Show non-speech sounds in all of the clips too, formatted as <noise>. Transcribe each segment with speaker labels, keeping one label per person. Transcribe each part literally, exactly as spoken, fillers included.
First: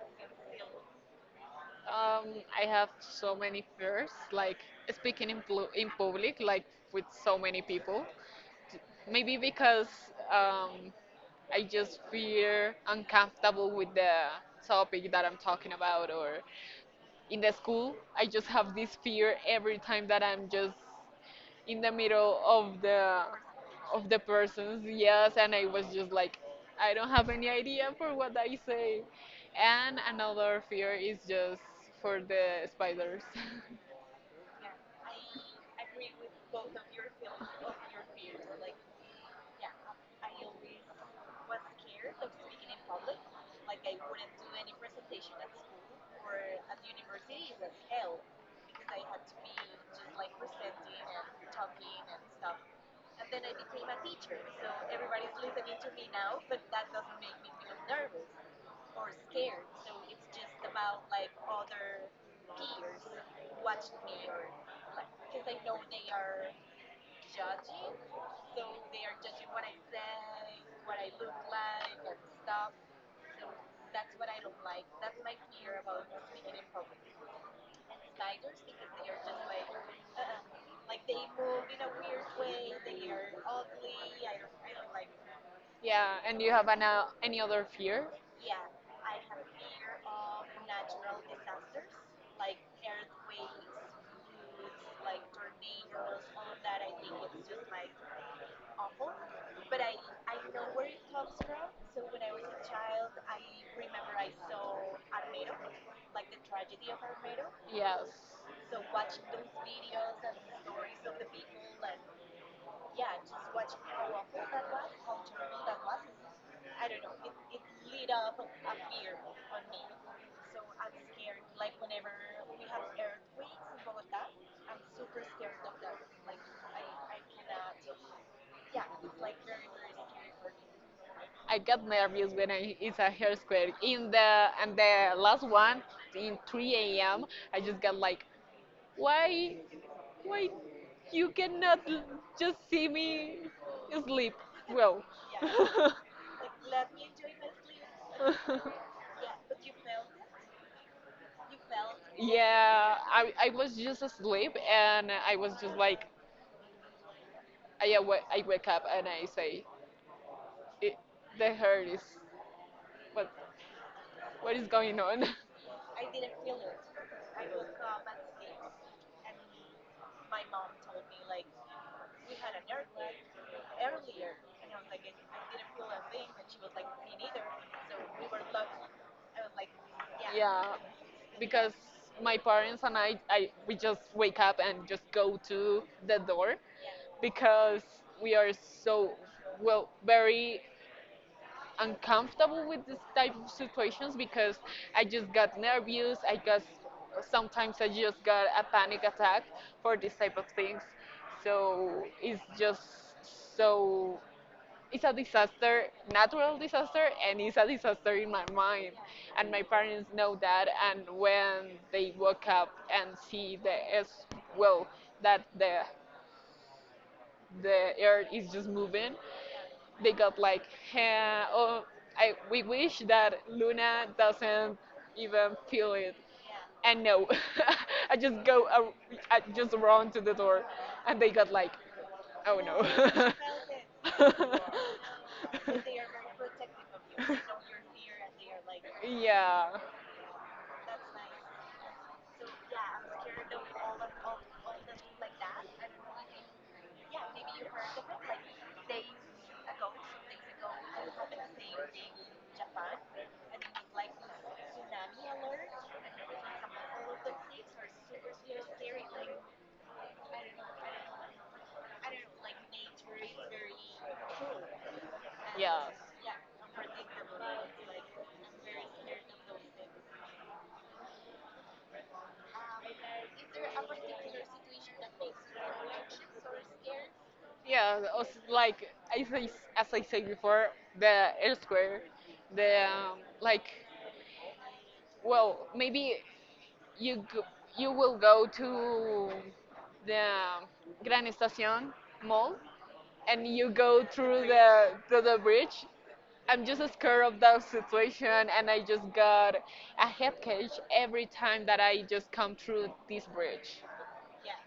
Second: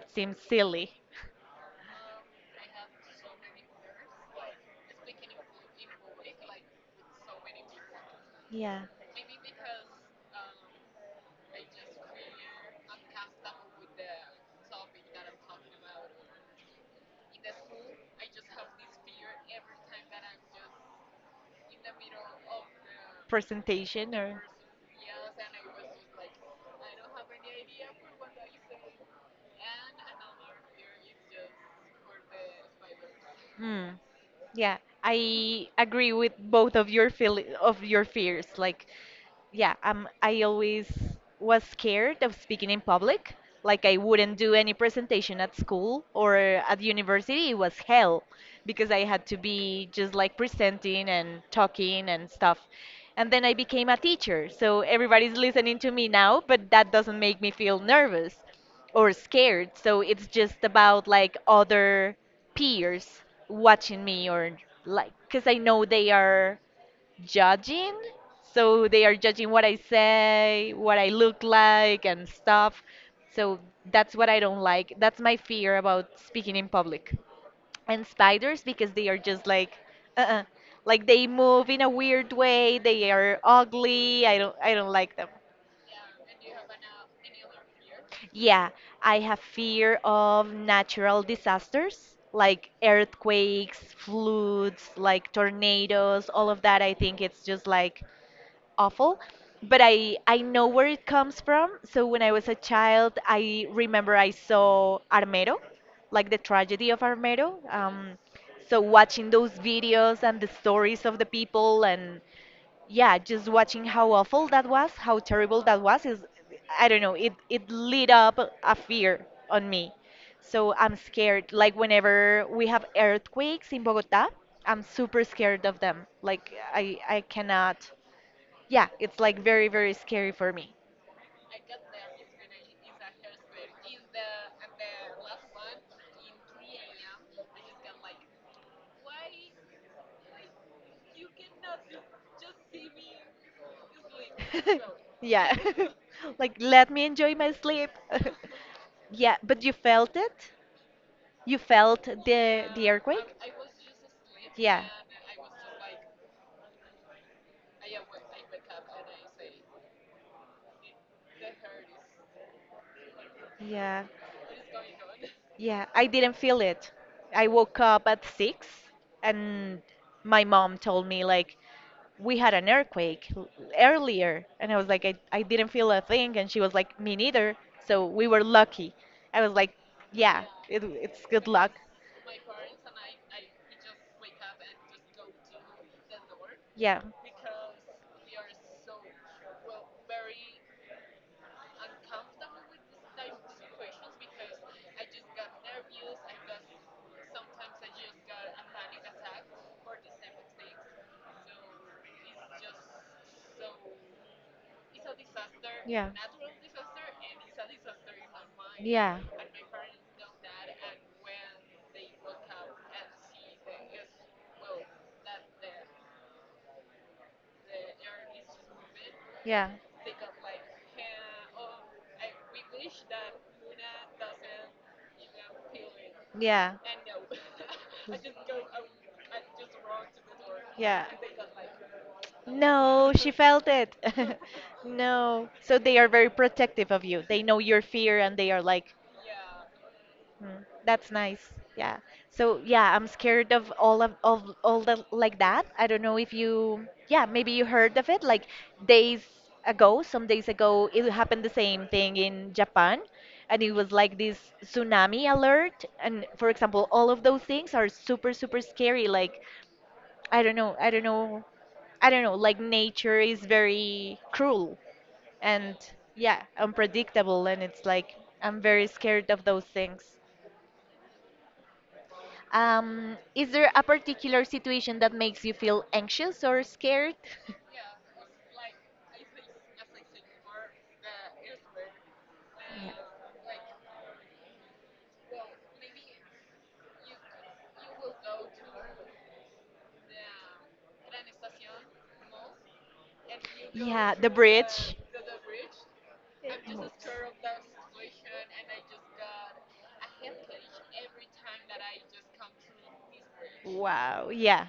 Speaker 1: it seems silly?
Speaker 2: Um, I have so many fears, like speaking in, plu in public, like with so many people.
Speaker 1: Yeah.
Speaker 2: Maybe because um, I just feel uncomfortable with the topic that I'm talking about, or in the school, I just have this fear every time that I'm just in the middle of the of
Speaker 1: Presentation
Speaker 2: the
Speaker 1: or?
Speaker 2: persons. Yes, and I was just like, I don't have any idea for what I say. And another fear is just for the spiders. <laughs>
Speaker 1: Hmm. Yeah, I agree with both of your feel of your fears. Like, yeah, um, I always was scared of speaking in public. Like, I wouldn't do any presentation at school or at university. It was hell because I had to be just like presenting and talking and stuff. And then I became a teacher, so everybody's listening to me now, but that doesn't make me feel nervous or scared. So it's just about like other peers watching me or like because I know they are judging. So they are judging what I say, what I look like, and stuff. So that's what I don't like. That's my fear about speaking in public. And spiders, because they are just like, uh-uh. Like they move in a weird way. They are ugly. I don't, I don't like them.
Speaker 2: Yeah, and you have an, uh, any other fear?
Speaker 1: Yeah, I have fear of natural disasters like earthquakes, floods, like tornadoes, all of that. I think it's just like awful, but i i know where it comes from. So when I was a child, I remember I saw Armero, like the tragedy of Armero. Um,
Speaker 2: Yes.
Speaker 1: so watching those videos and the stories of the people and yeah, just watching how awful that was, how terrible that was, is, I don't know, it it lit up a fear on me. So I'm scared like whenever we have earthquakes in Bogota, I'm super scared of them. Like i i cannot. Yeah, it's like very, very scary for me.
Speaker 2: I get nervous when I, it's a hair square in the and the last one in three a m. I just got like, why, why you cannot l- just see me sleep? Well,
Speaker 1: <laughs> Yeah.
Speaker 2: <laughs>
Speaker 1: <laughs> Like, let me enjoy my sleep. <laughs> Yeah, but you felt it? You felt the, the
Speaker 2: yeah. I
Speaker 1: earthquake?
Speaker 2: I was just asleep
Speaker 1: Yeah.
Speaker 2: and I was just like, I awa I wake up and I say, it, the hair is what
Speaker 1: Yeah,
Speaker 2: what is going on? <laughs>
Speaker 1: yeah, I didn't feel it. I woke up at six and my mom told me like we had an earthquake l- earlier, and I was like, I, I didn't feel a thing, and she was like, me neither. So we were lucky. I was like, yeah,
Speaker 2: Yeah,
Speaker 1: it, it's good luck.
Speaker 2: because my parents and I, I we just wake up and just go to the door
Speaker 1: Yeah,
Speaker 2: because we are so well very uncomfortable with this type of situations because I just got nervous. I guess sometimes I just got a panic attack for this type of things. So it's just so it's a disaster,
Speaker 1: yeah,
Speaker 2: natural disaster, and it's a disaster in my mind.
Speaker 1: yeah,
Speaker 2: And my parents know that, and when they woke up and see the as well that the the earth is just moving,
Speaker 1: yeah,
Speaker 2: they got like, "Huh, oh, I we wish that Luna doesn't even feel it."
Speaker 1: yeah.
Speaker 2: And no, <laughs> I just go, ar- I just run to the door,
Speaker 1: <laughs> Yeah.
Speaker 2: and they got like, oh
Speaker 1: No, she
Speaker 2: no.
Speaker 1: felt it. <laughs> No. So they are very protective of you. They know your
Speaker 2: <laughs> <laughs>
Speaker 1: fear and they are like,
Speaker 2: Yeah.
Speaker 1: "Mm, that's nice." Yeah. So yeah, I'm scared of all of, of all the like that. I don't know if you, yeah, maybe you heard of it like days ago, some days ago, it happened the same thing in Japan. And it was like this tsunami alert. And for example, all of those things are super, super scary. Like, I don't know, I don't know, I don't know, like nature is very cruel and
Speaker 2: Yeah.
Speaker 1: yeah, unpredictable, and it's like I'm very scared of those things. Um, is there a particular situation that makes you feel anxious or scared? <laughs>
Speaker 2: Yeah, also like as I, s- as I said before, the elsewhere, the um, like, well, maybe you go, you will go to the Gran Estación mall and you
Speaker 1: Yeah.
Speaker 2: go
Speaker 1: Yeah, the
Speaker 2: through the
Speaker 1: bridge.
Speaker 2: to the bridge. I'm just scared of that situation, and I just got a head cage every time that I just come through this bridge
Speaker 1: Wow, yeah.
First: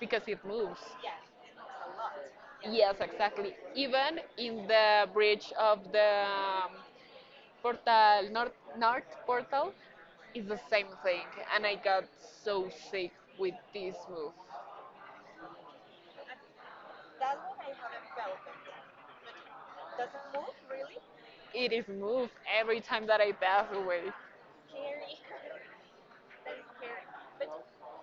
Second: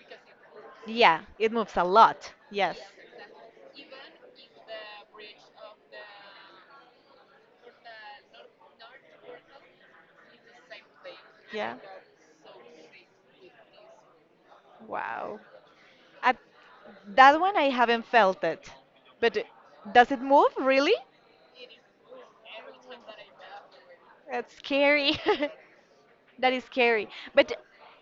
Speaker 2: because it moves.
Speaker 1: Yeah, it moves a lot. Yes.
Speaker 2: Yes, exactly. Even in the bridge of the um, Portal North, North Portal, it's the same thing, and I got so sick with this move.
Speaker 1: Wow. At that one, I haven't felt it. But it- does it move really?
Speaker 2: It is moved every time that I pass away.
Speaker 1: That's scary. <laughs> That is scary. But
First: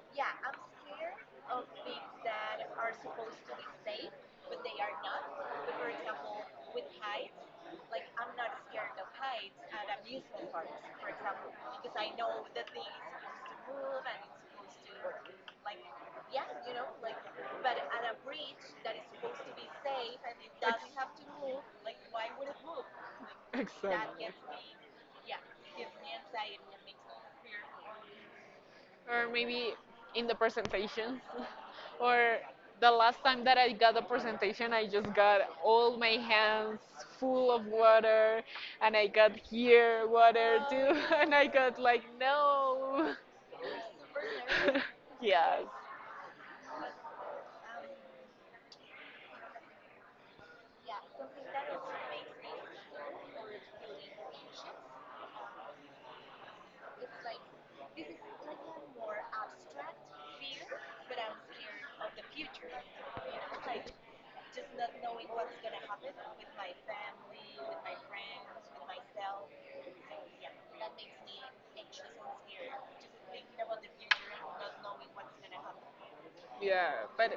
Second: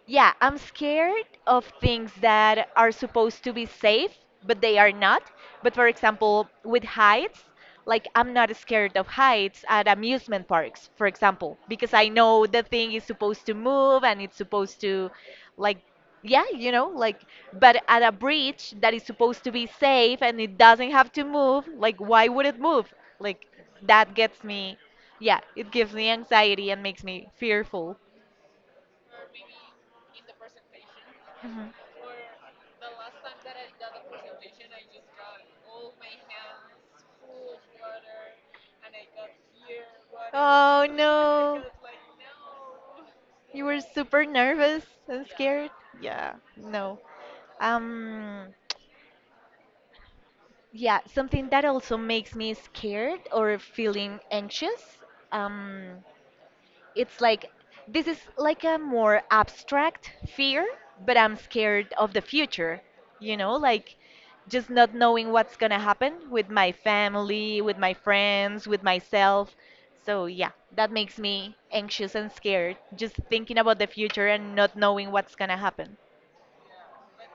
Speaker 1: yeah, I'm scared of things that are supposed to be safe, but they are not. But for example, with heights, like, I'm not scared of heights at amusement parks, for example, because I know the thing is supposed to move and it's supposed to, like, yeah, you know, like, but at a bridge that is supposed to be safe and it doesn't have to move, like,
Speaker 2: I
Speaker 1: why would
Speaker 2: wouldn't
Speaker 1: it
Speaker 2: move.
Speaker 1: move? Like,
Speaker 2: Like,
Speaker 1: that
Speaker 2: that gets
Speaker 1: gets
Speaker 2: me.
Speaker 1: me. Yeah, it gives me anxiety and makes me fearful.
Speaker 2: Or maybe in the presentations,
Speaker 1: Mhm.
Speaker 2: <laughs> or the last time that I got a presentation I just got all my hands full of water and I got here water
Speaker 1: Oh
Speaker 2: too. <laughs> And I
Speaker 1: no.
Speaker 2: got like no. <laughs>
Speaker 1: You were
Speaker 2: You
Speaker 1: super
Speaker 2: were super nervous.
Speaker 1: nervous
Speaker 2: <laughs>
Speaker 1: and
Speaker 2: Yes.
Speaker 1: scared? Yeah, no. Um, yeah, something that also makes me scared or feeling anxious. Um, it's like, this is like a more abstract fear, but I'm scared of the future, you know, like just not knowing what's gonna happen with my family, with my friends, with myself. So yeah, that makes me anxious and scared, just thinking about the future and not knowing what's gonna happen.
Speaker 2: Yeah, but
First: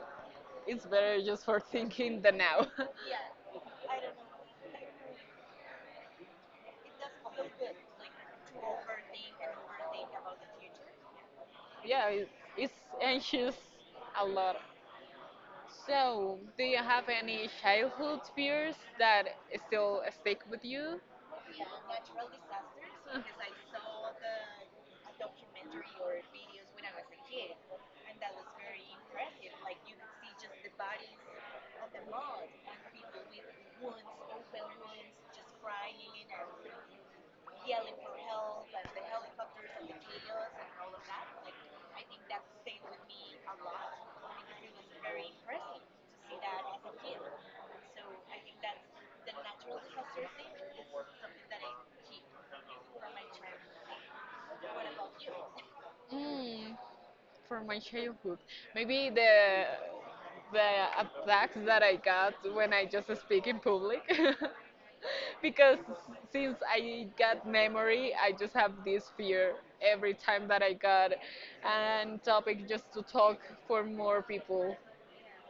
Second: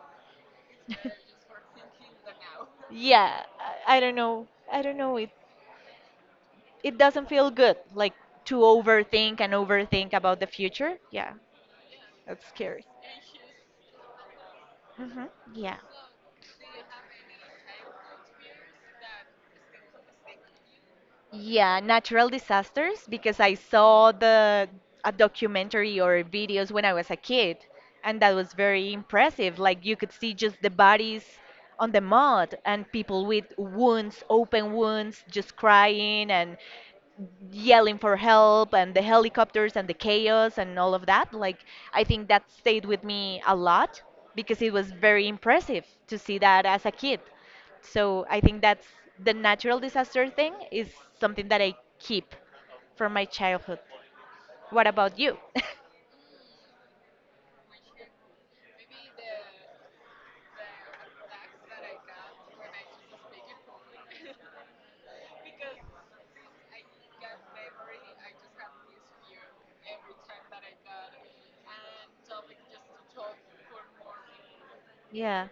Speaker 2: it's better
Speaker 1: <laughs>
Speaker 2: just for thinking the now.
Speaker 1: Yeah, I, I don't know. I don't know. It it doesn't feel good, like to overthink and overthink about the future. Yeah,
Speaker 2: <laughs> Yeah, it,
Speaker 1: that's
Speaker 2: it's
Speaker 1: scary.
Speaker 2: anxious a lot.
Speaker 1: Hmm. Yeah.
Speaker 2: So, do you have any childhood fears that still stick with you?
Speaker 1: Yeah, natural disasters because I saw the a documentary or videos when I was a kid, and that was very impressive. Like, you could see just the bodies on the mud and people with wounds, open wounds, just crying and yelling for help and the helicopters and the chaos and all of that. Like, I think that stayed with me a lot because it was very impressive to see that as a kid. So I think that's the natural disaster thing is something that I keep from my childhood. What about you? <laughs>
Speaker 2: Mm, from my childhood, maybe the the attacks that I got when I just speak in public, <laughs> because since I got memory, I just have this fear every time that I got an topic just to talk for more people.
Speaker 1: Yeah,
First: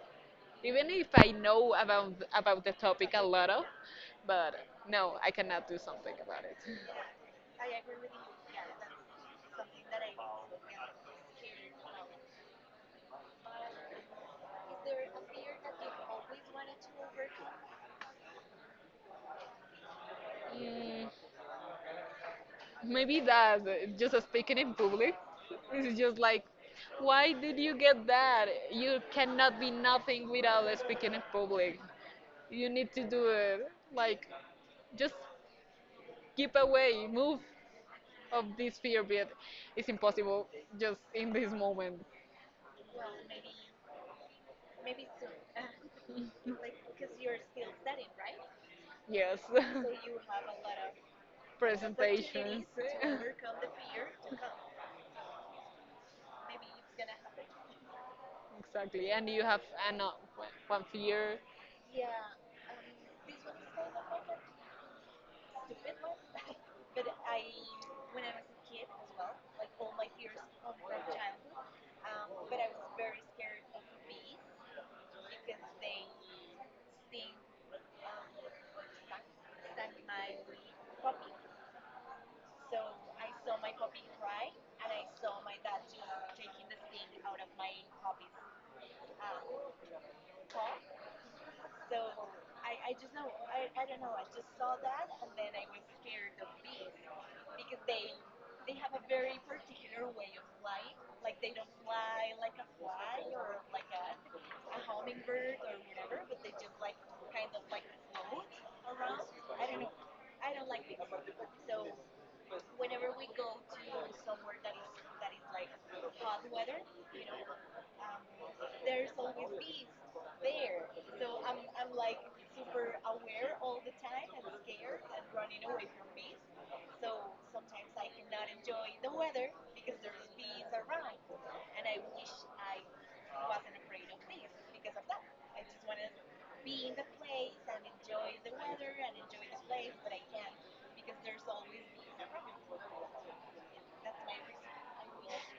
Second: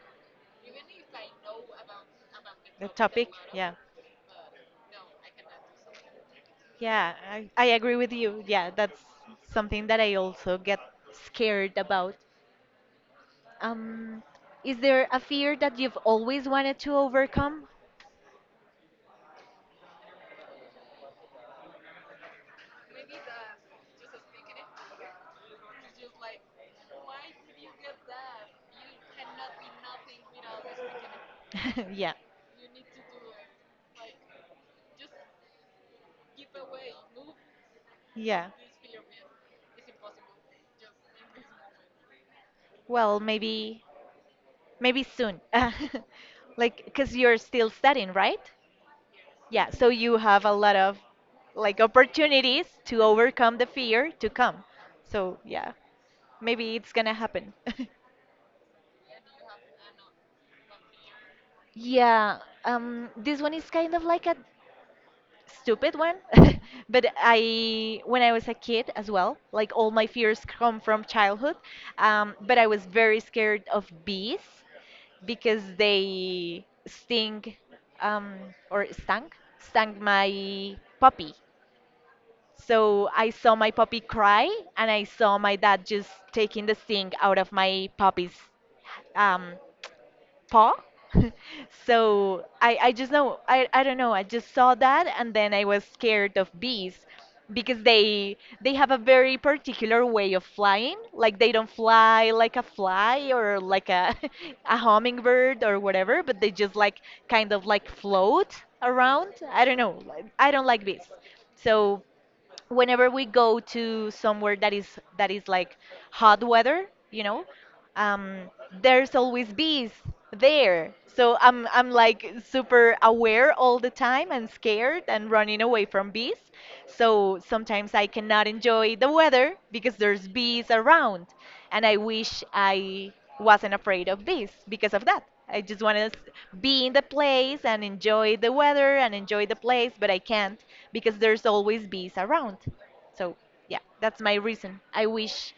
Speaker 2: Even if I know about about the
Speaker 1: the
Speaker 2: topic a
Speaker 1: topic.
Speaker 2: lot of,
Speaker 1: Yeah,
Speaker 2: but no, I cannot do something about it.
Speaker 1: yeah, I, I agree with you. Yeah, that's something that I also get scared about. Um, is there a fear that you've always wanted to overcome?
Speaker 2: Mm, maybe that just speaking in public is just like, why did you get that? You cannot be nothing without speaking in public.
Speaker 1: <laughs> Yeah,
Speaker 2: You need to do it. Like, just keep away, move of
Speaker 1: yeah.
Speaker 2: this fear, but it's impossible just in this moment.
Speaker 1: Well, maybe maybe soon. <laughs> Like, because you're still studying, right?
Speaker 2: Yes,
Speaker 1: Yeah, so you have a lot of
Speaker 2: <laughs>
Speaker 1: like
Speaker 2: presentations.
Speaker 1: opportunities to overcome the fear to come.
Speaker 2: <laughs>
Speaker 1: So, yeah, maybe it's gonna happen. <laughs>
Speaker 2: Exactly, and you have an uh, one fear.
Speaker 1: Yeah, um, this one is kind of like a stupid one. <laughs> But I when I was a kid as well, like all my fears come from childhood. Um, but I was very scared of bees because they sting. um, or stung stung my puppy. So I saw my puppy cry, and I saw my dad just taking the sting out of my puppy's, um, paw. <laughs> So I, I just know, I, I don't know, I just saw that, and then I was scared of bees because they they have a very particular way of flying. Like, they don't fly like a fly or like a <laughs> a hummingbird or whatever, but they just like kind of like float around. I don't know, like- I don't like bees. So whenever we go to somewhere that is that is like hot weather, you know, um, there's always bees there. So I'm I'm like super aware all the time and scared and running away from bees. So sometimes I cannot enjoy the weather because there's bees around, and I wish I wasn't afraid of this because of that. I just want to be in the place and enjoy the weather and enjoy the place, but I can't because there's always bees around. So, yeah, that's my reason. I wish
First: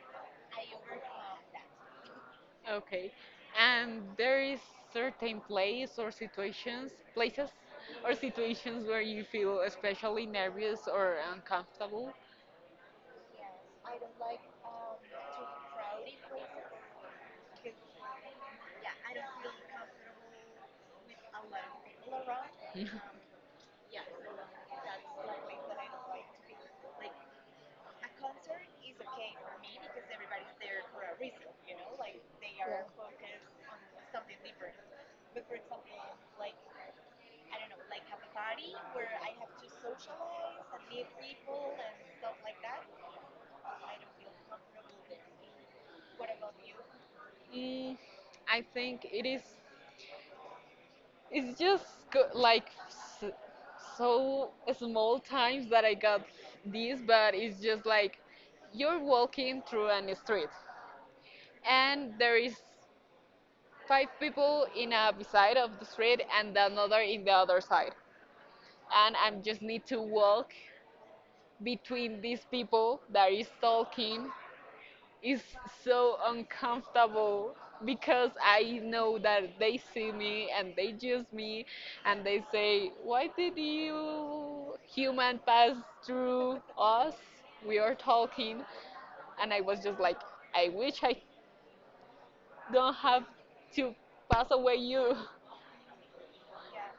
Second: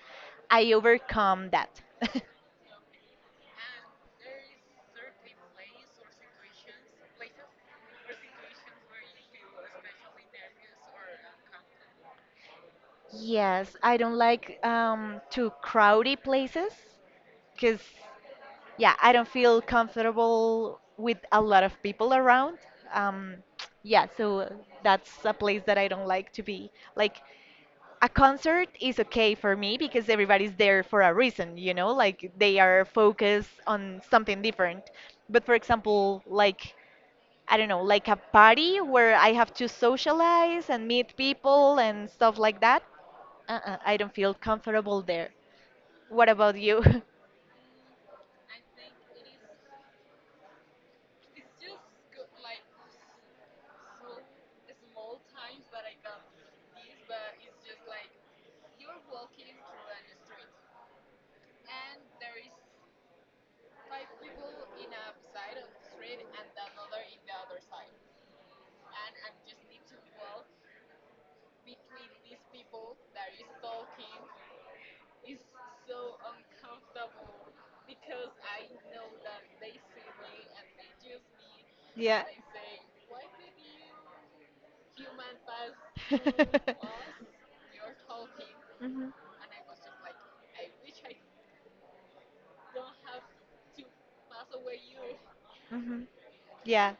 Speaker 1: I overcome that. <laughs>
Speaker 2: Okay, and there is certain place or situations, places or situations where you feel especially nervous or uncomfortable.
Speaker 1: Yes, I don't like um, to crowdy places because, yeah, I don't feel comfortable with a lot of people around.
Speaker 2: <laughs>
Speaker 1: Um, yeah, so that's a place that I don't like to be. Like, a concert is okay for me because everybody's there for a reason, you know, like they are focused on something different. But for example, like, I don't know, like a party where I have to socialize and meet people and stuff like that. Uh-uh, I don't feel comfortable there. What about you? <laughs>
Speaker 2: Mm, I think it is. It's just go- like s- so small times that I got this, but it's just like you're walking through an street and there is five people in a side of the street and another in the other side and I just need to walk between these people that is talking. It's so uncomfortable because I know that they see me and they judge me and
Speaker 1: Yeah.
Speaker 2: they say why did you human pass through us, we are talking,
Speaker 1: Mhm,
Speaker 2: and I was just like I wish I don't have to pass away you. <laughs>
Speaker 1: mhm. Yeah.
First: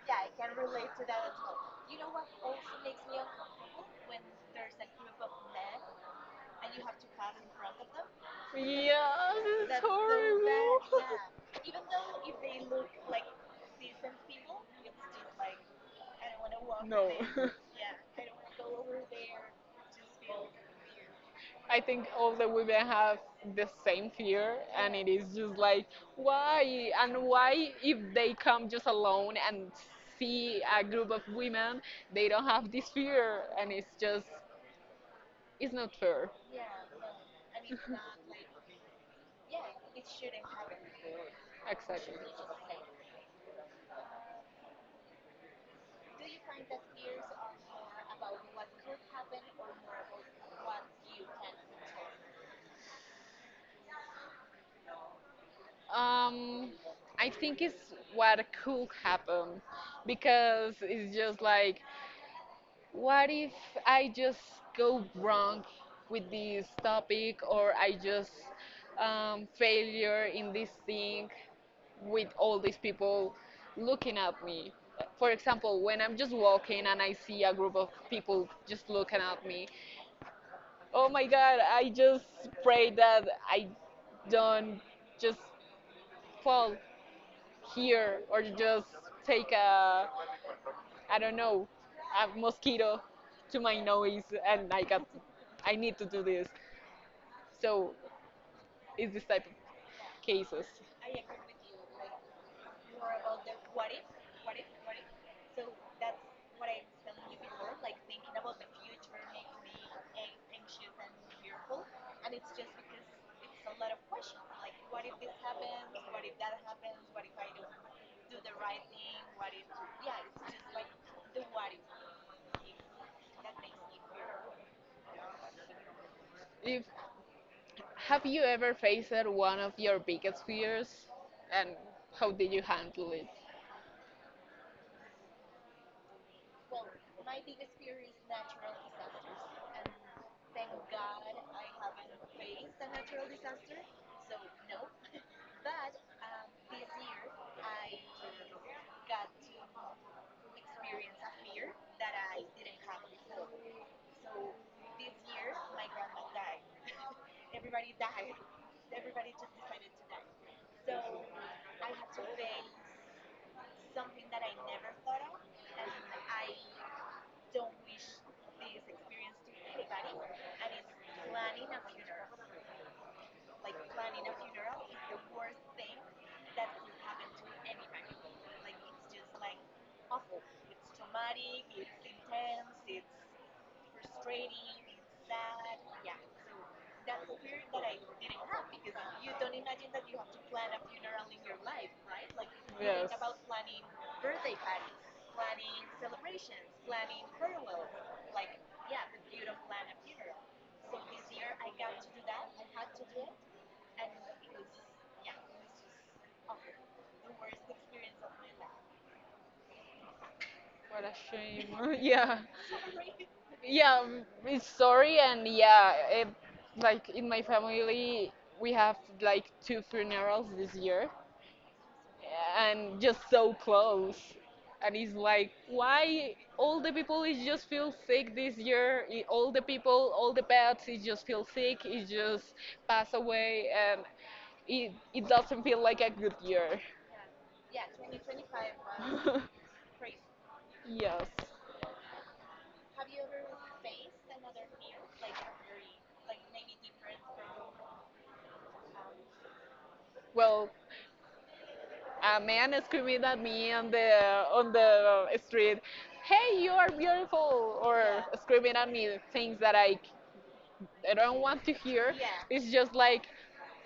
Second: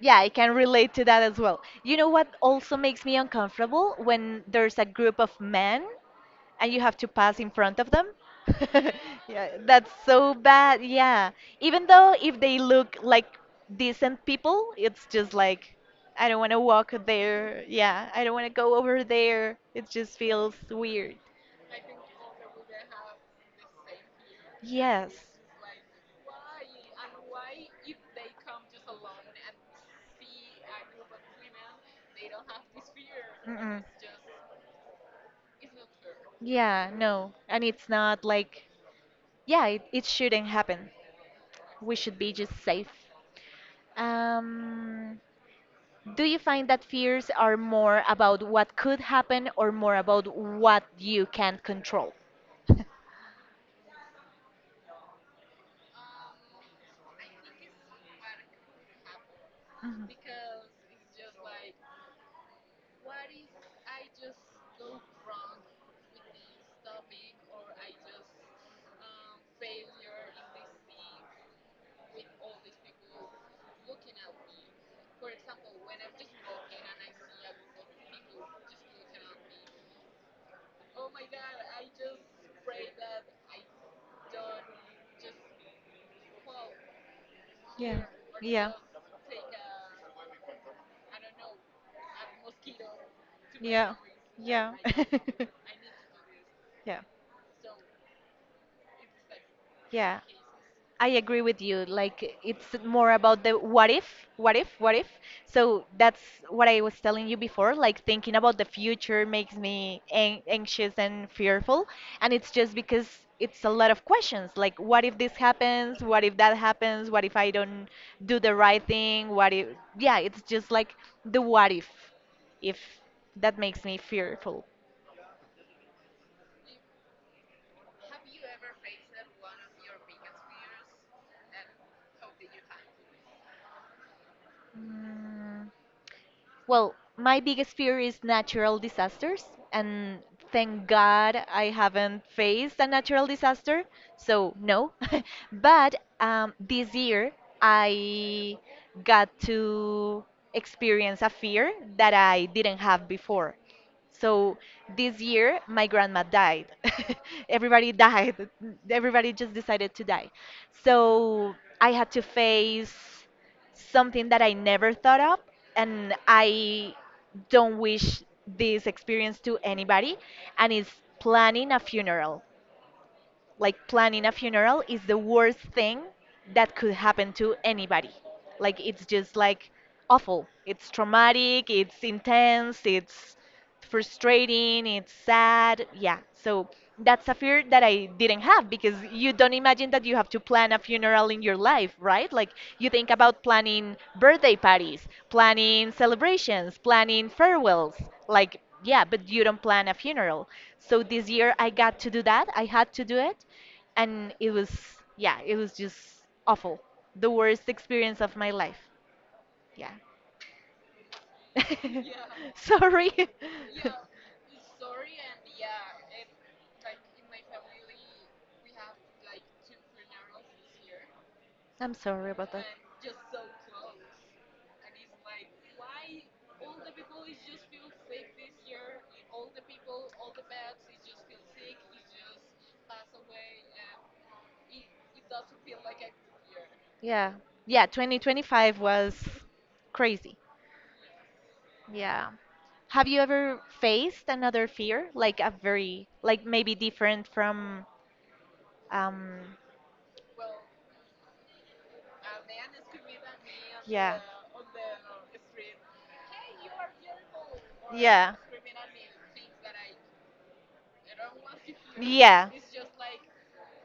Speaker 1: Yeah, I can relate to that as well. You know what also makes me uncomfortable when there's a group of men and you have to pass in front of them? <laughs>
Speaker 2: Yeah,
Speaker 1: Yeah,
Speaker 2: this is
Speaker 1: that's so bad.
Speaker 2: horrible.
Speaker 1: Yeah.
Speaker 2: <laughs>
Speaker 1: Even though if they look like decent people, it's just like,
Speaker 2: Yeah.
Speaker 1: I don't want to walk
Speaker 2: No. Away.
Speaker 1: there. Yeah, I don't want to go over there. It just feels weird.
Speaker 2: <laughs> I think all the women have the same fear, and it is
Speaker 1: Yes.
Speaker 2: just like, why? And why, if they come just alone and see a group of women, they don't have this fear? And
Speaker 1: Mm-mm.
Speaker 2: it's just, it's not fair.
Speaker 1: Yeah, no. And it's not like, yeah, it, it shouldn't happen. We
Speaker 2: Exactly.
Speaker 1: should be just safe. Um, do you find that fears are more about what could happen or more about what you can control?
Speaker 2: Um, I think it's what could happen
Speaker 1: Mhm.
Speaker 2: because it's just like what if I just go wrong with this topic or I just um, failure in this thing with all these people looking at me? For example, when I'm just walking and I see a group of people just looking at me, oh my God, I just pray that I don't just fall
Speaker 1: Yeah.
Speaker 2: here or
Speaker 1: Yeah.
Speaker 2: just take a I don't know, a mosquito to my
Speaker 1: Yeah.
Speaker 2: nose, and
Speaker 1: Yeah.
Speaker 2: I got,
Speaker 1: <laughs>
Speaker 2: I need to do this.
Speaker 1: Yeah.
Speaker 2: So it's this type of
Speaker 1: Yeah.
Speaker 2: cases.
Speaker 1: I agree with you. Like, it's more about the what if, what if, what if. So that's what I was telling you before. Like, thinking about the future makes me an anxious and fearful, and it's just because it's a lot of questions. Like, what if this happens? What if that happens? What if I don't do the right thing? What if? Yeah, it's just like the what if, if that makes me fearful.
Speaker 2: If have you ever faced one of your biggest fears, and how did you handle it?
Speaker 1: Mm. Well, my biggest fear is natural disasters, and thank God I haven't faced a natural disaster, so no. <laughs> But um, this year I got to experience a fear that I didn't have before. So this year my grandma died. <laughs> Everybody died. Everybody just decided to die. So I had to face something that I never thought of, and I don't wish this experience to anybody, and it's planning a funeral. Like, planning a funeral is the worst thing that could happen to anybody. Like, it's just like awful. It's traumatic, it's intense, it's frustrating, it's sad. Yeah. So that's a fear that I didn't have because you don't imagine that you have to plan a funeral in your life, right? Like, you think
Speaker 2: Yes.
Speaker 1: about planning birthday parties, planning celebrations, planning farewells. Like, yeah, but you don't plan a funeral. So this year I got to do that. I had to do it and it was yeah it was just awful, the worst experience of my life. Yeah.
Speaker 2: What a shame. <laughs> Yeah.
Speaker 1: <laughs> Sorry.
Speaker 2: Yeah, um, it's sorry and yeah, it, like in my family we have like two funerals this year.
Speaker 1: <laughs> I'm sorry about that.
Speaker 2: And just so close. And it's like, why all the people is just feel sick this year? I- All the people, all the pets, it just feel sick. It just pass away, and it it doesn't feel like a good year.
Speaker 1: Yeah. Yeah, twenty twenty-five was crazy.
Speaker 2: <laughs> Yes.
Speaker 1: Yeah, have you ever faced another fear, like a very like maybe different from um
Speaker 2: Well, a man screaming at me on the
Speaker 1: yeah.
Speaker 2: on the street, "Hey, you are beautiful!" or
Speaker 1: Yeah.
Speaker 2: screaming at me things that I I don't want to hear. Yeah.
Speaker 1: Yeah.
Speaker 2: It's just like,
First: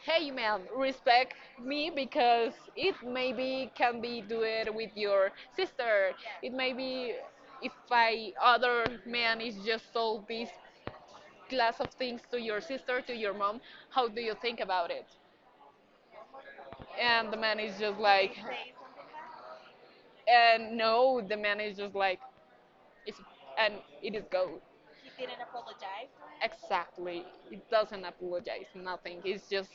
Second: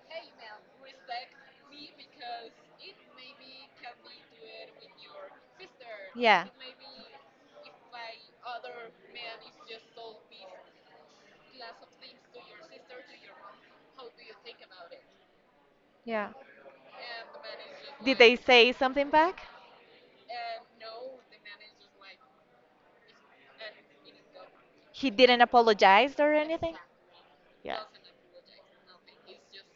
Speaker 2: hey man, respect me because it maybe can be do it with your sister.
Speaker 1: Yeah.
Speaker 2: Yeah. It maybe if I other man is just sold this class of things to your sister, to your mom, how do you think about it?
Speaker 1: Yeah.
Speaker 2: And the man is just
Speaker 1: Did they,
Speaker 2: like,
Speaker 1: like, say something back?
Speaker 2: and no, the man is just like, it's and it is go
Speaker 1: He didn't apologize or anything?
Speaker 2: exactly. It
Speaker 1: Yeah.
Speaker 2: doesn't apologize, nothing. It's just,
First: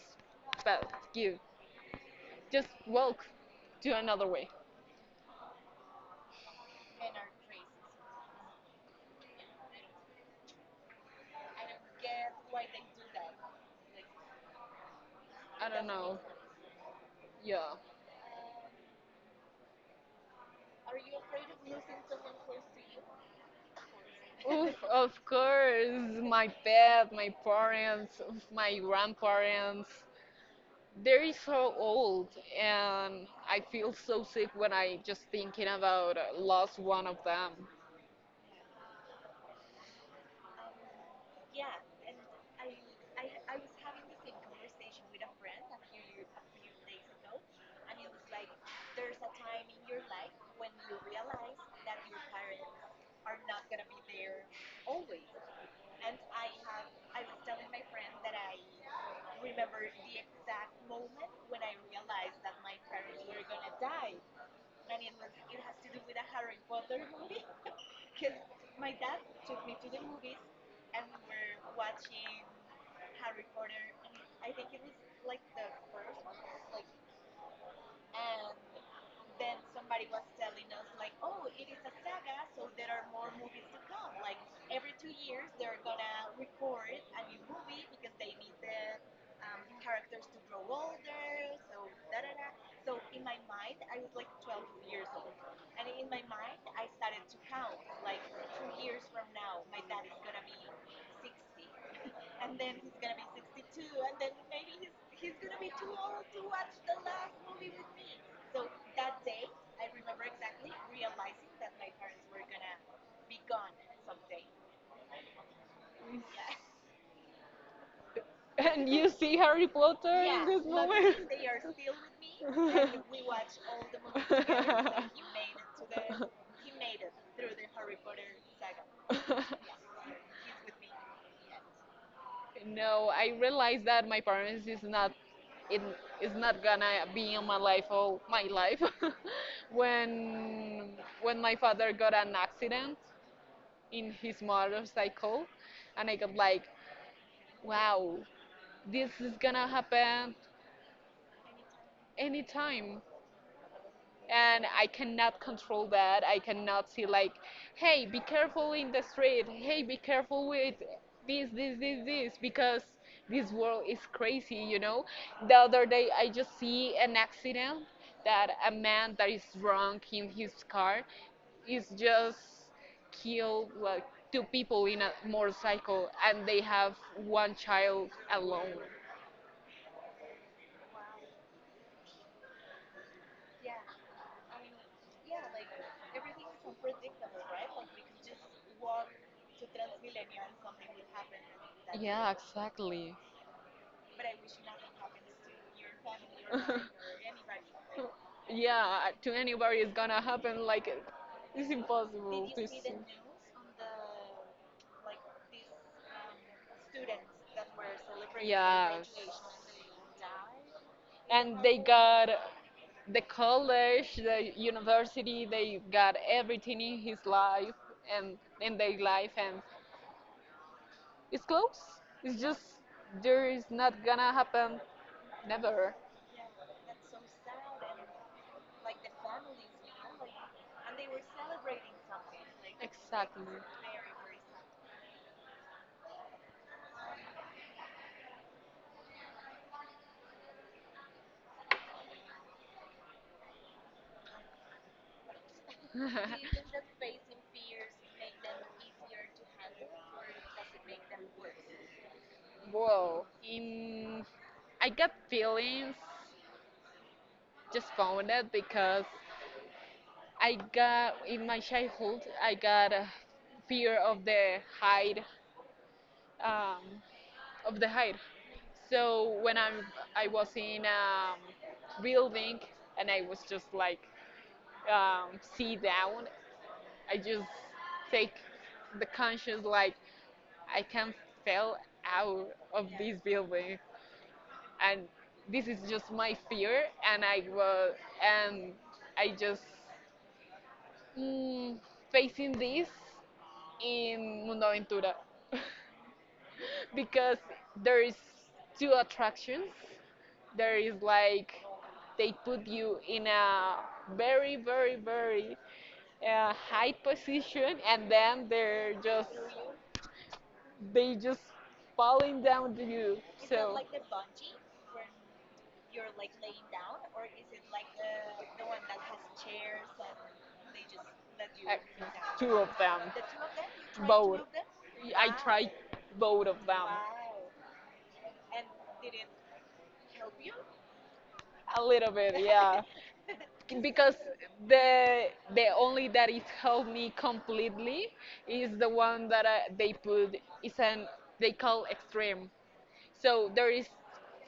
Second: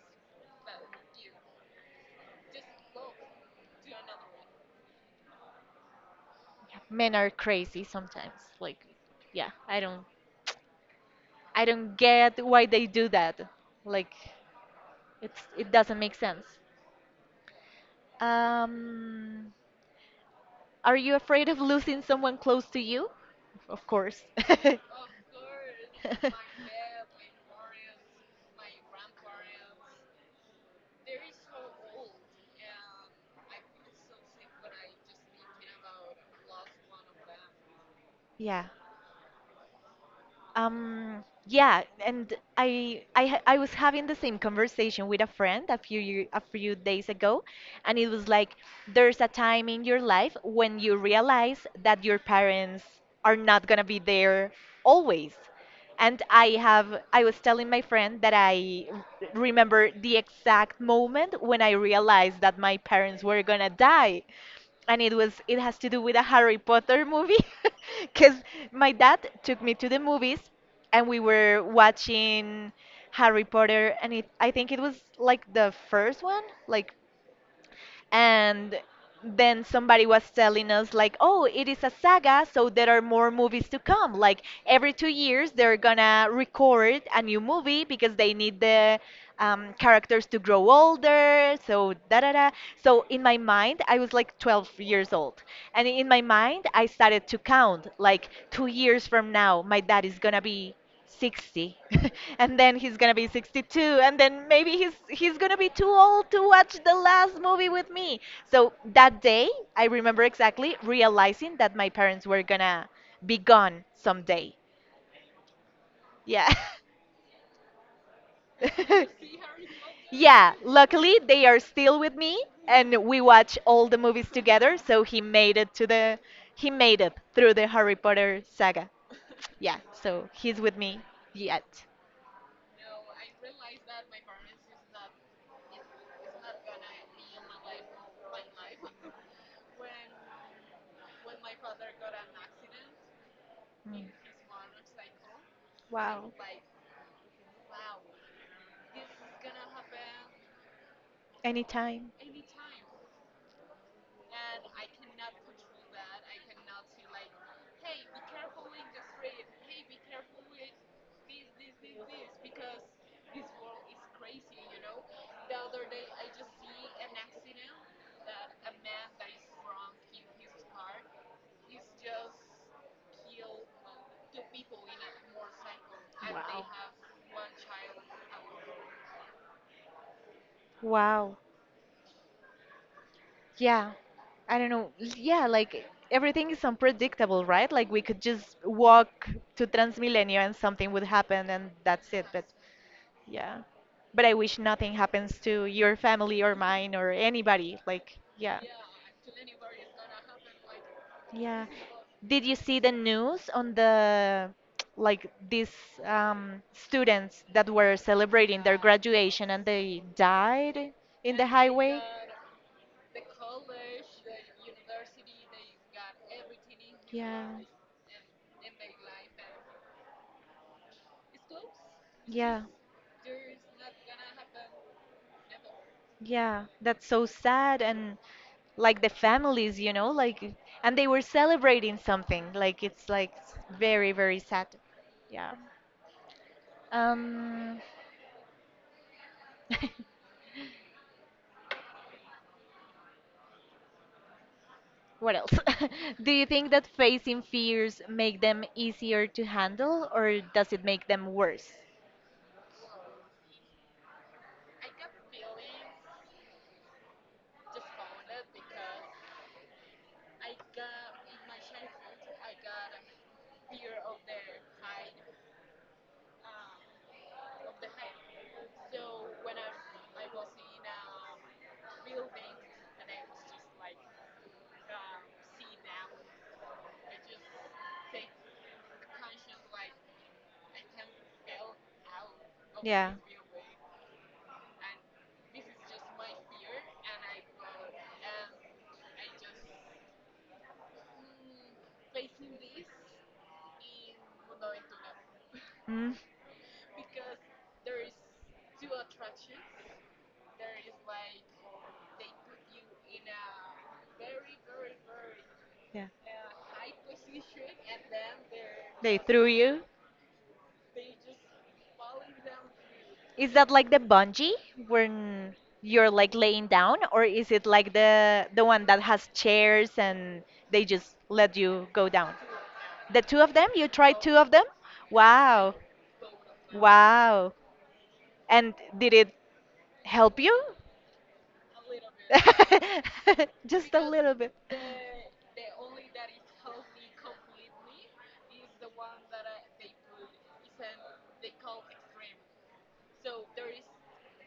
Speaker 2: well, give. Just walk to another way.
Speaker 1: Yeah, men are crazy sometimes. Like, yeah, I don't, I don't get why they do that. Like, it's
Speaker 2: I
Speaker 1: it
Speaker 2: don't
Speaker 1: doesn't make
Speaker 2: know.
Speaker 1: sense.
Speaker 2: Yeah.
Speaker 1: Um, are you afraid of losing someone close to you? Of course. <laughs>
Speaker 2: <laughs> Oof, of course,
Speaker 1: <laughs>
Speaker 2: my pet, my parents, my grandparents. They're so old, and I feel so sick when I just thinking about uh, lost one of them. <laughs>
Speaker 1: Yeah. Um, yeah, and I I ha- I was having the same conversation with a friend a few year, a few days ago, and it was like there's a time in your life when you realize that your parents are not gonna be there always. And I have I was telling my friend that I r- remember the exact moment when I realized that my parents were gonna die. And it was it has to do with a Harry Potter movie. Because my dad took me to the movies and we were watching Harry Potter, and it, I think it was like the first one, like, and then somebody was telling us like, oh, it is a saga, so there are more movies to come, like every two years they're gonna record a new movie because they need the um, characters to grow older, so da da da. So in my mind I was like twelve years old, and in my mind I started to count, like, two years from now my dad is gonna be sixty, <laughs> and then he's gonna be sixty-two, and then maybe he's he's gonna be too old to watch the last movie with me. So that day I remember exactly realizing that my parents were gonna be gone someday. Yeah.
Speaker 2: And you
Speaker 1: <laughs>
Speaker 2: see Harry Potter yeah, in
Speaker 1: Yeah,
Speaker 2: this moment?
Speaker 1: luckily they are still with me, and we watch all the movies together, so he made it to the he made it through the Harry Potter saga.
Speaker 2: <laughs> <laughs>
Speaker 1: Yeah,
Speaker 2: <laughs> <laughs>
Speaker 1: so he's with me yet.
Speaker 2: <laughs> <laughs> <laughs> No, I realized that my parents is not it is not gonna be in my life all my life. <laughs> when when my father got an accident
Speaker 1: Mm.
Speaker 2: in his motorcycle, and I got like, wow, this is gonna happen
Speaker 1: Anytime.
Speaker 2: anytime. And I cannot control that. I cannot see like, hey, be careful in the street. Hey, be careful with this, this, this, this, because this world is crazy. You know. The other day, I just see an accident that a man that is drunk in his car is just killed like two people in a motorcycle and they
Speaker 1: Wow.
Speaker 2: have one child alone.
Speaker 1: Wow. Yeah. I don't know. L- Yeah, like everything is unpredictable, right? Like we could just walk to Transmilenio and something would happen and that's it.
Speaker 2: Yeah,
Speaker 1: But
Speaker 2: exactly.
Speaker 1: yeah. But I wish nothing happens to your family or mine or
Speaker 2: <laughs>
Speaker 1: anybody. Like, yeah.
Speaker 2: Yeah, to anybody it's gonna happen. Like
Speaker 1: Yeah.
Speaker 2: it's
Speaker 1: Did
Speaker 2: impossible
Speaker 1: you
Speaker 2: to
Speaker 1: see
Speaker 2: see.
Speaker 1: the news on the <tsk> like these um, students that were celebrating their
Speaker 2: Yeah,
Speaker 1: graduation and they died in the
Speaker 2: and they
Speaker 1: highway?
Speaker 2: got the college, the university, they got everything in his
Speaker 1: Yeah,
Speaker 2: life and in their life, and it's close. It's just
Speaker 1: yeah,
Speaker 2: there is not gonna happen, never.
Speaker 1: yeah. That's so sad, and like the families, you know, like, and they were celebrating something. Like it's like
Speaker 2: Exactly.
Speaker 1: s- very, very sad. Yeah. Um <laughs> What else? <laughs> Do you think
Speaker 2: <laughs>
Speaker 1: that facing fears make them easier to handle, or does it make them worse?
Speaker 2: Well, in I got feelings just found it because I got in my childhood I got a fear of the height, um, of the height. So when I'm I was in um, building and I was just like um, see down, I just take the conscious like I can't fell out of
Speaker 1: Yeah.
Speaker 2: this building, and this is just my fear. And I was, and I just mm, facing this in Mundo Aventura. <laughs>
Speaker 1: Mm.
Speaker 2: Because there is two attractions. There is like they put you in a very, very, very
Speaker 1: Yeah.
Speaker 2: uh, high position, and then they're
Speaker 1: They
Speaker 2: just
Speaker 1: threw you.
Speaker 2: they just falling down to you.
Speaker 1: Is that
Speaker 2: So
Speaker 1: like the bungee when you're like laying down, or is it like the the one that has chairs and they just let
Speaker 2: Uh,
Speaker 1: you go down?
Speaker 2: two of them.
Speaker 1: The two of them? You tried two
Speaker 2: Both.
Speaker 1: of them?
Speaker 2: I tried
Speaker 1: Wow.
Speaker 2: both of them.
Speaker 1: Wow. And did it help you?
Speaker 2: A little bit, yeah.
Speaker 1: <laughs>
Speaker 2: <laughs>
Speaker 1: Just a
Speaker 2: Because
Speaker 1: little bit.
Speaker 2: the the only that it helped me completely is the one that I, they put is an they call extreme. So there is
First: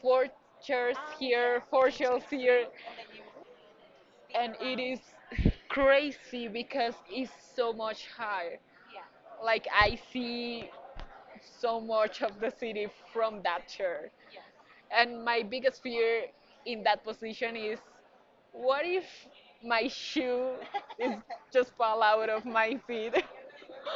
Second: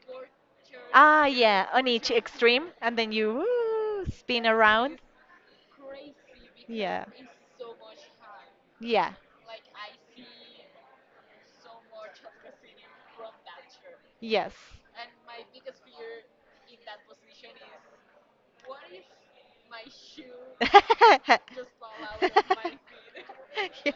Speaker 2: four chairs
Speaker 1: Ah,
Speaker 2: here,
Speaker 1: yeah, on
Speaker 2: four
Speaker 1: each
Speaker 2: shelves here,
Speaker 1: extreme, and then you woo, spin
Speaker 2: it
Speaker 1: around.
Speaker 2: is crazy because
Speaker 1: Yeah.
Speaker 2: it's so much higher.
Speaker 1: Yeah.
Speaker 2: Like I see so much of the city from that chair.
Speaker 1: Yes.
Speaker 2: And my biggest fear in that position is what if my shoe <laughs> is just fall
Speaker 1: <laughs>
Speaker 2: out of my feet? <laughs>
Speaker 1: Yeah.
Speaker 2: I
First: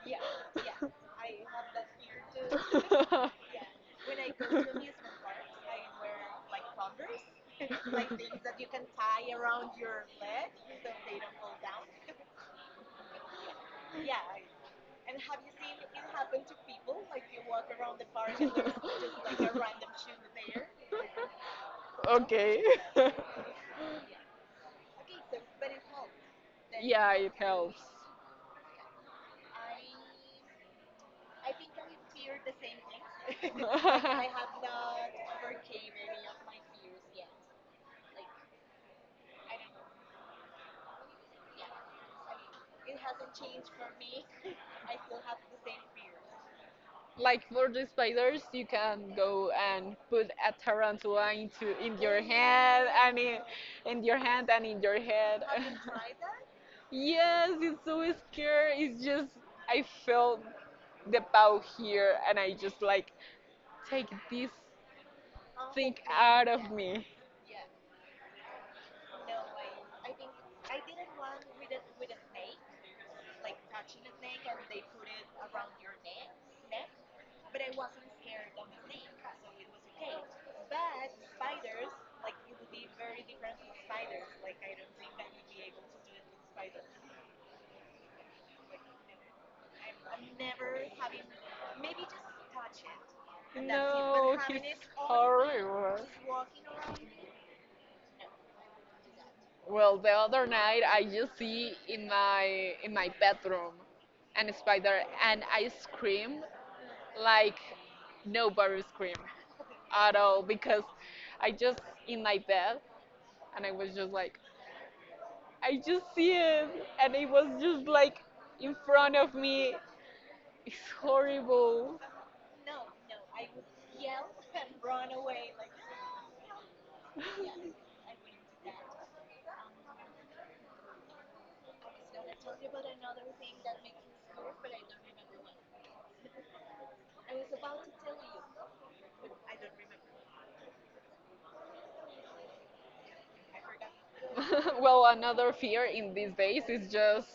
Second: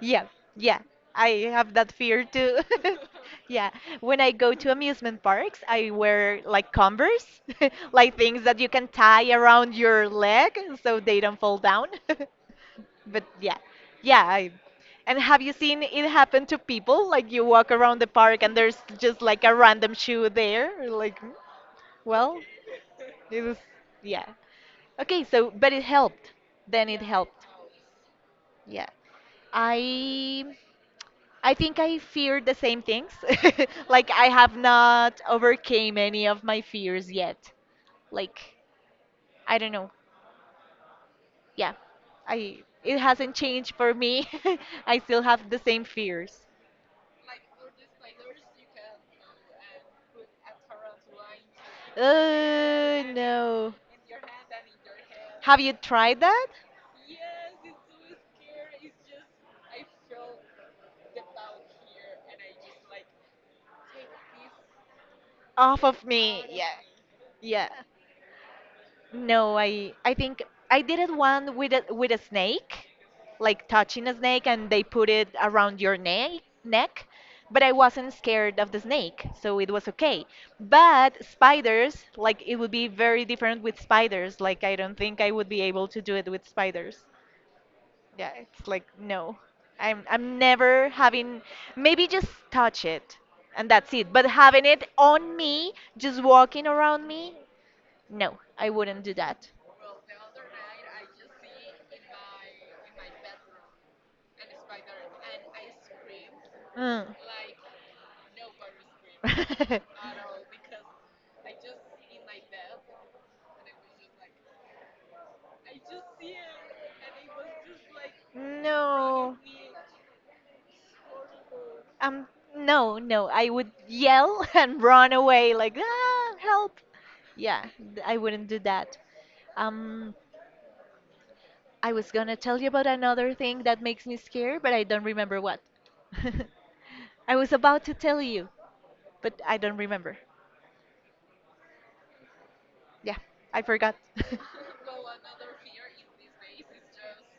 Speaker 1: Yeah, yeah. I have that fear too.
Speaker 2: <laughs>
Speaker 1: <laughs>
Speaker 2: when
Speaker 1: Yeah, when I go to amusement parks, I wear like Converse, <laughs>
Speaker 2: I
Speaker 1: like
Speaker 2: <laughs>
Speaker 1: things that you can tie around your leg so they don't fall down. <laughs> But yeah, yeah. I, and have you seen it happen to people? Like you walk around the park and there's just like a random
Speaker 2: <laughs>
Speaker 1: shoe there. Like, well,
Speaker 2: okay.
Speaker 1: it was, yeah. Okay, so but it helped.
Speaker 2: <laughs>
Speaker 1: Then it
Speaker 2: Yeah, it
Speaker 1: helped.
Speaker 2: helps.
Speaker 1: Yeah. I I think I feared the same things. <laughs> Like I have not
Speaker 2: <laughs>
Speaker 1: overcame any of my fears yet. Like, I don't know. Yeah. I It hasn't changed for me. <laughs> I still have the same fears.
Speaker 2: Like for the spiders, you can go and put a tarantula into in your hand
Speaker 1: Oh
Speaker 2: and in,
Speaker 1: no.
Speaker 2: in your hand and in your head.
Speaker 1: Have you tried that?
Speaker 2: <laughs> Yes, it's so scary. It's just I felt the bow here, and I just like take this
Speaker 1: Off
Speaker 2: thing
Speaker 1: of me.
Speaker 2: out of
Speaker 1: Yeah.
Speaker 2: me.
Speaker 1: Yeah. No, I I think I did it one with a with a snake, like touching a snake and they put it around your neck neck, but I wasn't scared of the snake, so it was okay. But spiders, like it would be very different with spiders. Like I don't think I would be able to do it with spiders. Yeah, it's like no. I'm I'm never having, maybe just touch it and that's it. But
Speaker 2: No,
Speaker 1: having it
Speaker 2: it's
Speaker 1: on me,
Speaker 2: horrible.
Speaker 1: just walking around me, no, I wouldn't do that.
Speaker 2: Well, the other night I just see in my in my bedroom an spider and I scream
Speaker 1: Mm.
Speaker 2: like nobody scream
Speaker 1: <laughs>
Speaker 2: at all because I just in my bed and I was just like I just see it and it was just like in front of
Speaker 1: No.
Speaker 2: me. It's horrible.
Speaker 1: Um, no, no, I would yell <laughs> and run away like, ah, help. Yeah, th- I wouldn't do that. Um, I was gonna tell you about another thing that makes me scared, but I don't remember what. <laughs> I was about to tell you, but I don't remember. Yeah, I forgot. <laughs>
Speaker 2: <laughs> Well, another fear in these days is just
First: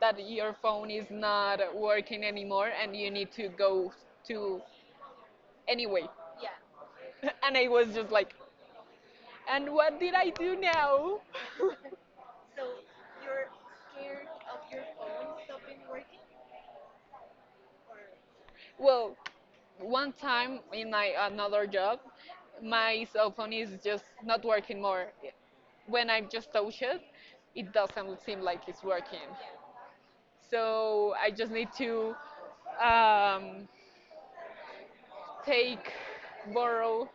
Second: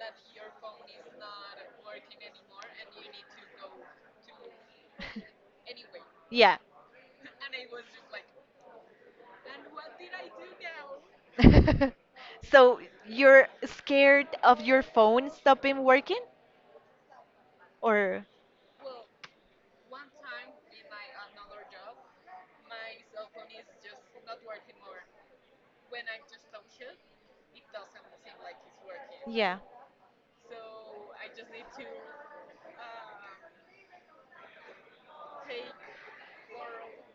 Speaker 2: that your phone is not working anymore and you need to go to anyway. <laughs>
Speaker 1: Yeah.
Speaker 2: And I was just like, and what did I do now?
Speaker 1: <laughs> So you're scared of your phone stopping working? Or
Speaker 2: <laughs> Well, one time in my another job, my cell phone is just not working more. When I just touch it, it doesn't seem like it's working.
Speaker 1: yeah.
Speaker 2: So I just need to um, take, borrow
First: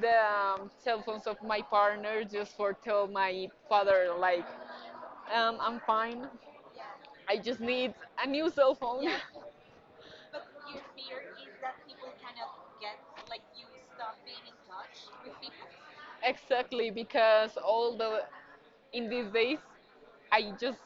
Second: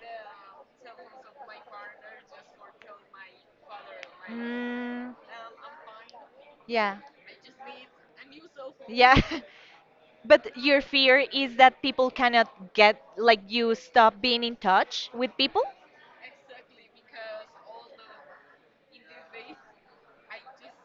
Speaker 2: the um, cell phones of my partner just for tell my father like
Speaker 1: Mm,
Speaker 2: um, I'm fine.
Speaker 1: yeah.
Speaker 2: I just need a new cell phone.
Speaker 1: Yeah,
Speaker 2: Yeah.
Speaker 1: <laughs> but your fear is that people cannot get, like, you stop being in touch with people?
Speaker 2: <laughs> Exactly, because all the in these days, I just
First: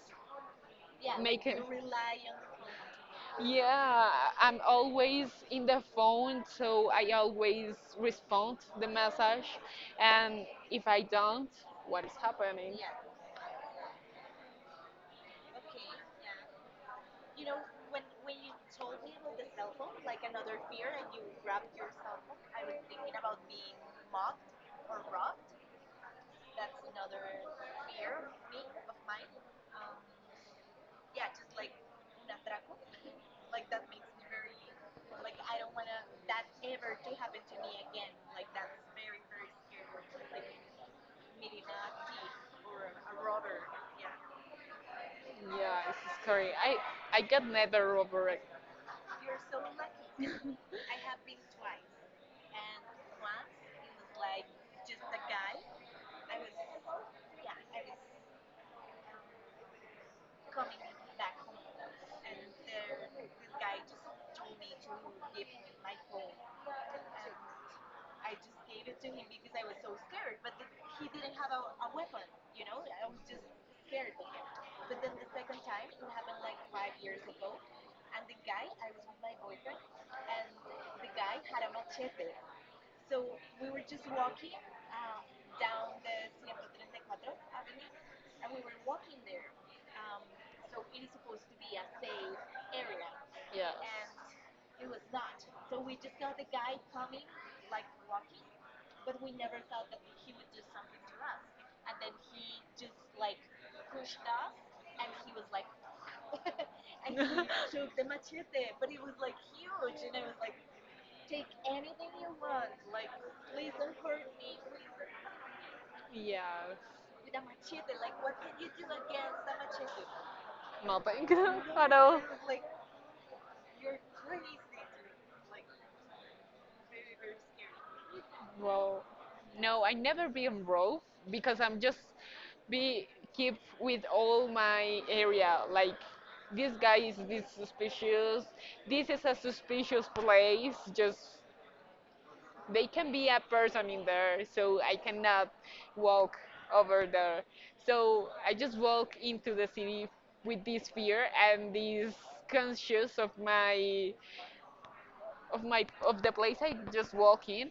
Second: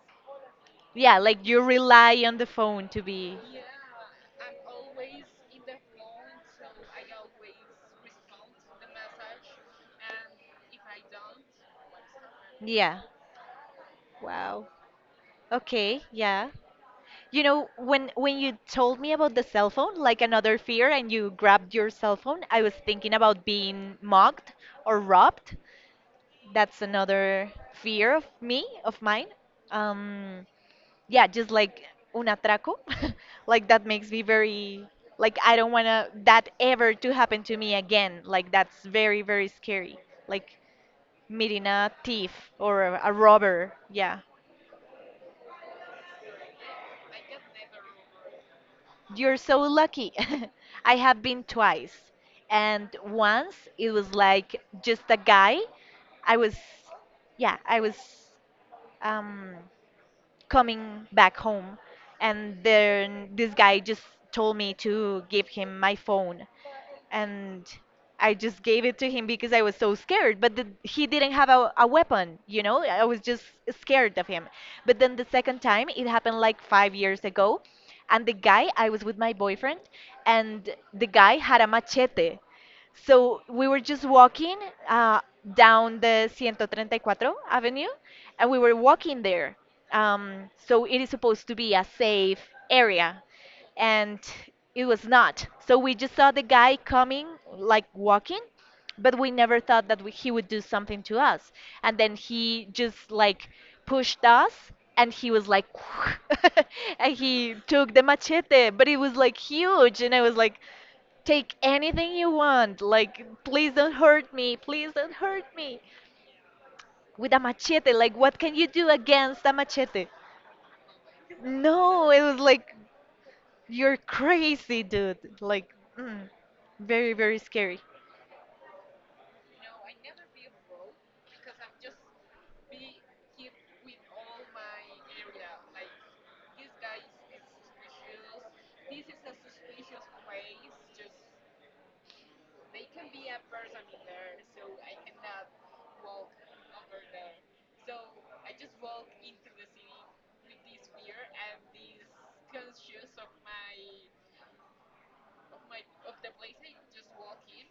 Speaker 2: Yeah.
Speaker 1: Yeah, like
Speaker 2: Make it.
Speaker 1: you rely on the phone to be.
Speaker 2: Yeah, I'm always in the phone, so I always respond the message, and if I don't, what is happening? Yeah,
Speaker 1: Yeah. Wow. Okay, yeah. You know, when when you told me about the cell phone, like another fear, and you grabbed your cell phone, I was thinking about being mugged or robbed. That's another fear of me of mine. um yeah, just like un atraco. <laughs> Like that makes me very, like I don't want to that ever to happen to me again. Like, that's very, very scary. Like meeting a thief or a, a robber. Yeah,
Speaker 2: yeah, it's scary. I I get never over it.
Speaker 1: you're so lucky. <laughs> I have been twice, and once it was like just a guy. I was Yeah, I was um coming back home, and then this guy just told me to give him my phone, and I just gave it to him because I was so scared. But the, he didn't have a, a weapon, you know? I was just scared of him. But then the second time, it happened like five years ago. And the guy, I was with my boyfriend, and the guy had a machete. So we were just walking uh, down the one three four Avenue, and we were walking there. Um, so it is supposed to be a safe area,
Speaker 2: Yes.
Speaker 1: and it was not. So we just saw the guy coming, like walking, but we never thought that we, he would do something to us. And then he just like pushed us, and he was like, <laughs> and he took the
Speaker 2: <laughs>
Speaker 1: machete, but it was like huge, and I was like, take anything you want, like please don't hurt me, please don't hurt me
Speaker 2: Yes.
Speaker 1: with a machete. Like, what can you do against a machete?
Speaker 2: Nothing <laughs> at
Speaker 1: No,
Speaker 2: all.
Speaker 1: it was like, you're crazy, dude. Like, mm, very, very scary.
Speaker 2: Well, no, I never be on road because I'm just be keep with all my area. Like this guy is this suspicious. This is a suspicious place. Just they can be a person in there, so I cannot walk over there. So I just walk into the city with this fear and this conscious of my of my of the place I just walk in,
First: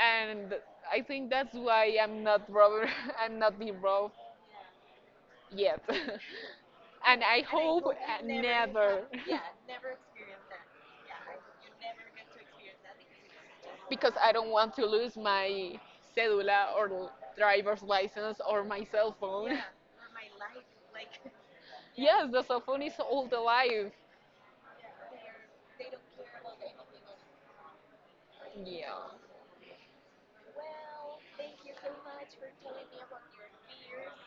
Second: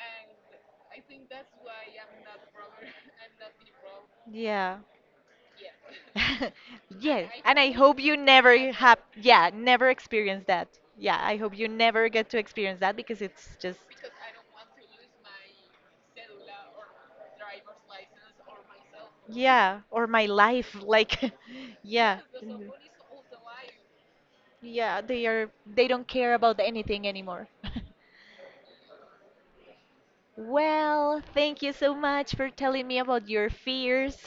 Speaker 2: and I think that's why I'm not robber. <laughs> I'm not being robbed
Speaker 1: Yeah.
Speaker 2: yet,
Speaker 1: <laughs>
Speaker 2: <laughs> and
Speaker 1: Yeah.
Speaker 2: I and
Speaker 1: And I
Speaker 2: hope
Speaker 1: hope you
Speaker 2: uh, never,
Speaker 1: never have,
Speaker 2: never.
Speaker 1: yeah, never experience that. Yeah. I hope you never get to experience that because it's just,
Speaker 2: <laughs> Because I don't want to lose my cédula or driver's license or my cell phone. <laughs>
Speaker 1: yeah. Or my life. Like, <laughs> yeah.
Speaker 2: Yes, the cell
Speaker 1: Mhm.
Speaker 2: phone is all the life.
Speaker 1: Yeah. They are, they don't care about anything anymore. <laughs>
Speaker 2: Yeah,
Speaker 1: Well, thank you so much for telling me about your fears.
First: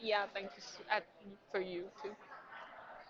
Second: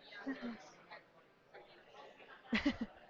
Speaker 2: yeah. Thank you s- uh, for you too.
Speaker 1: <laughs>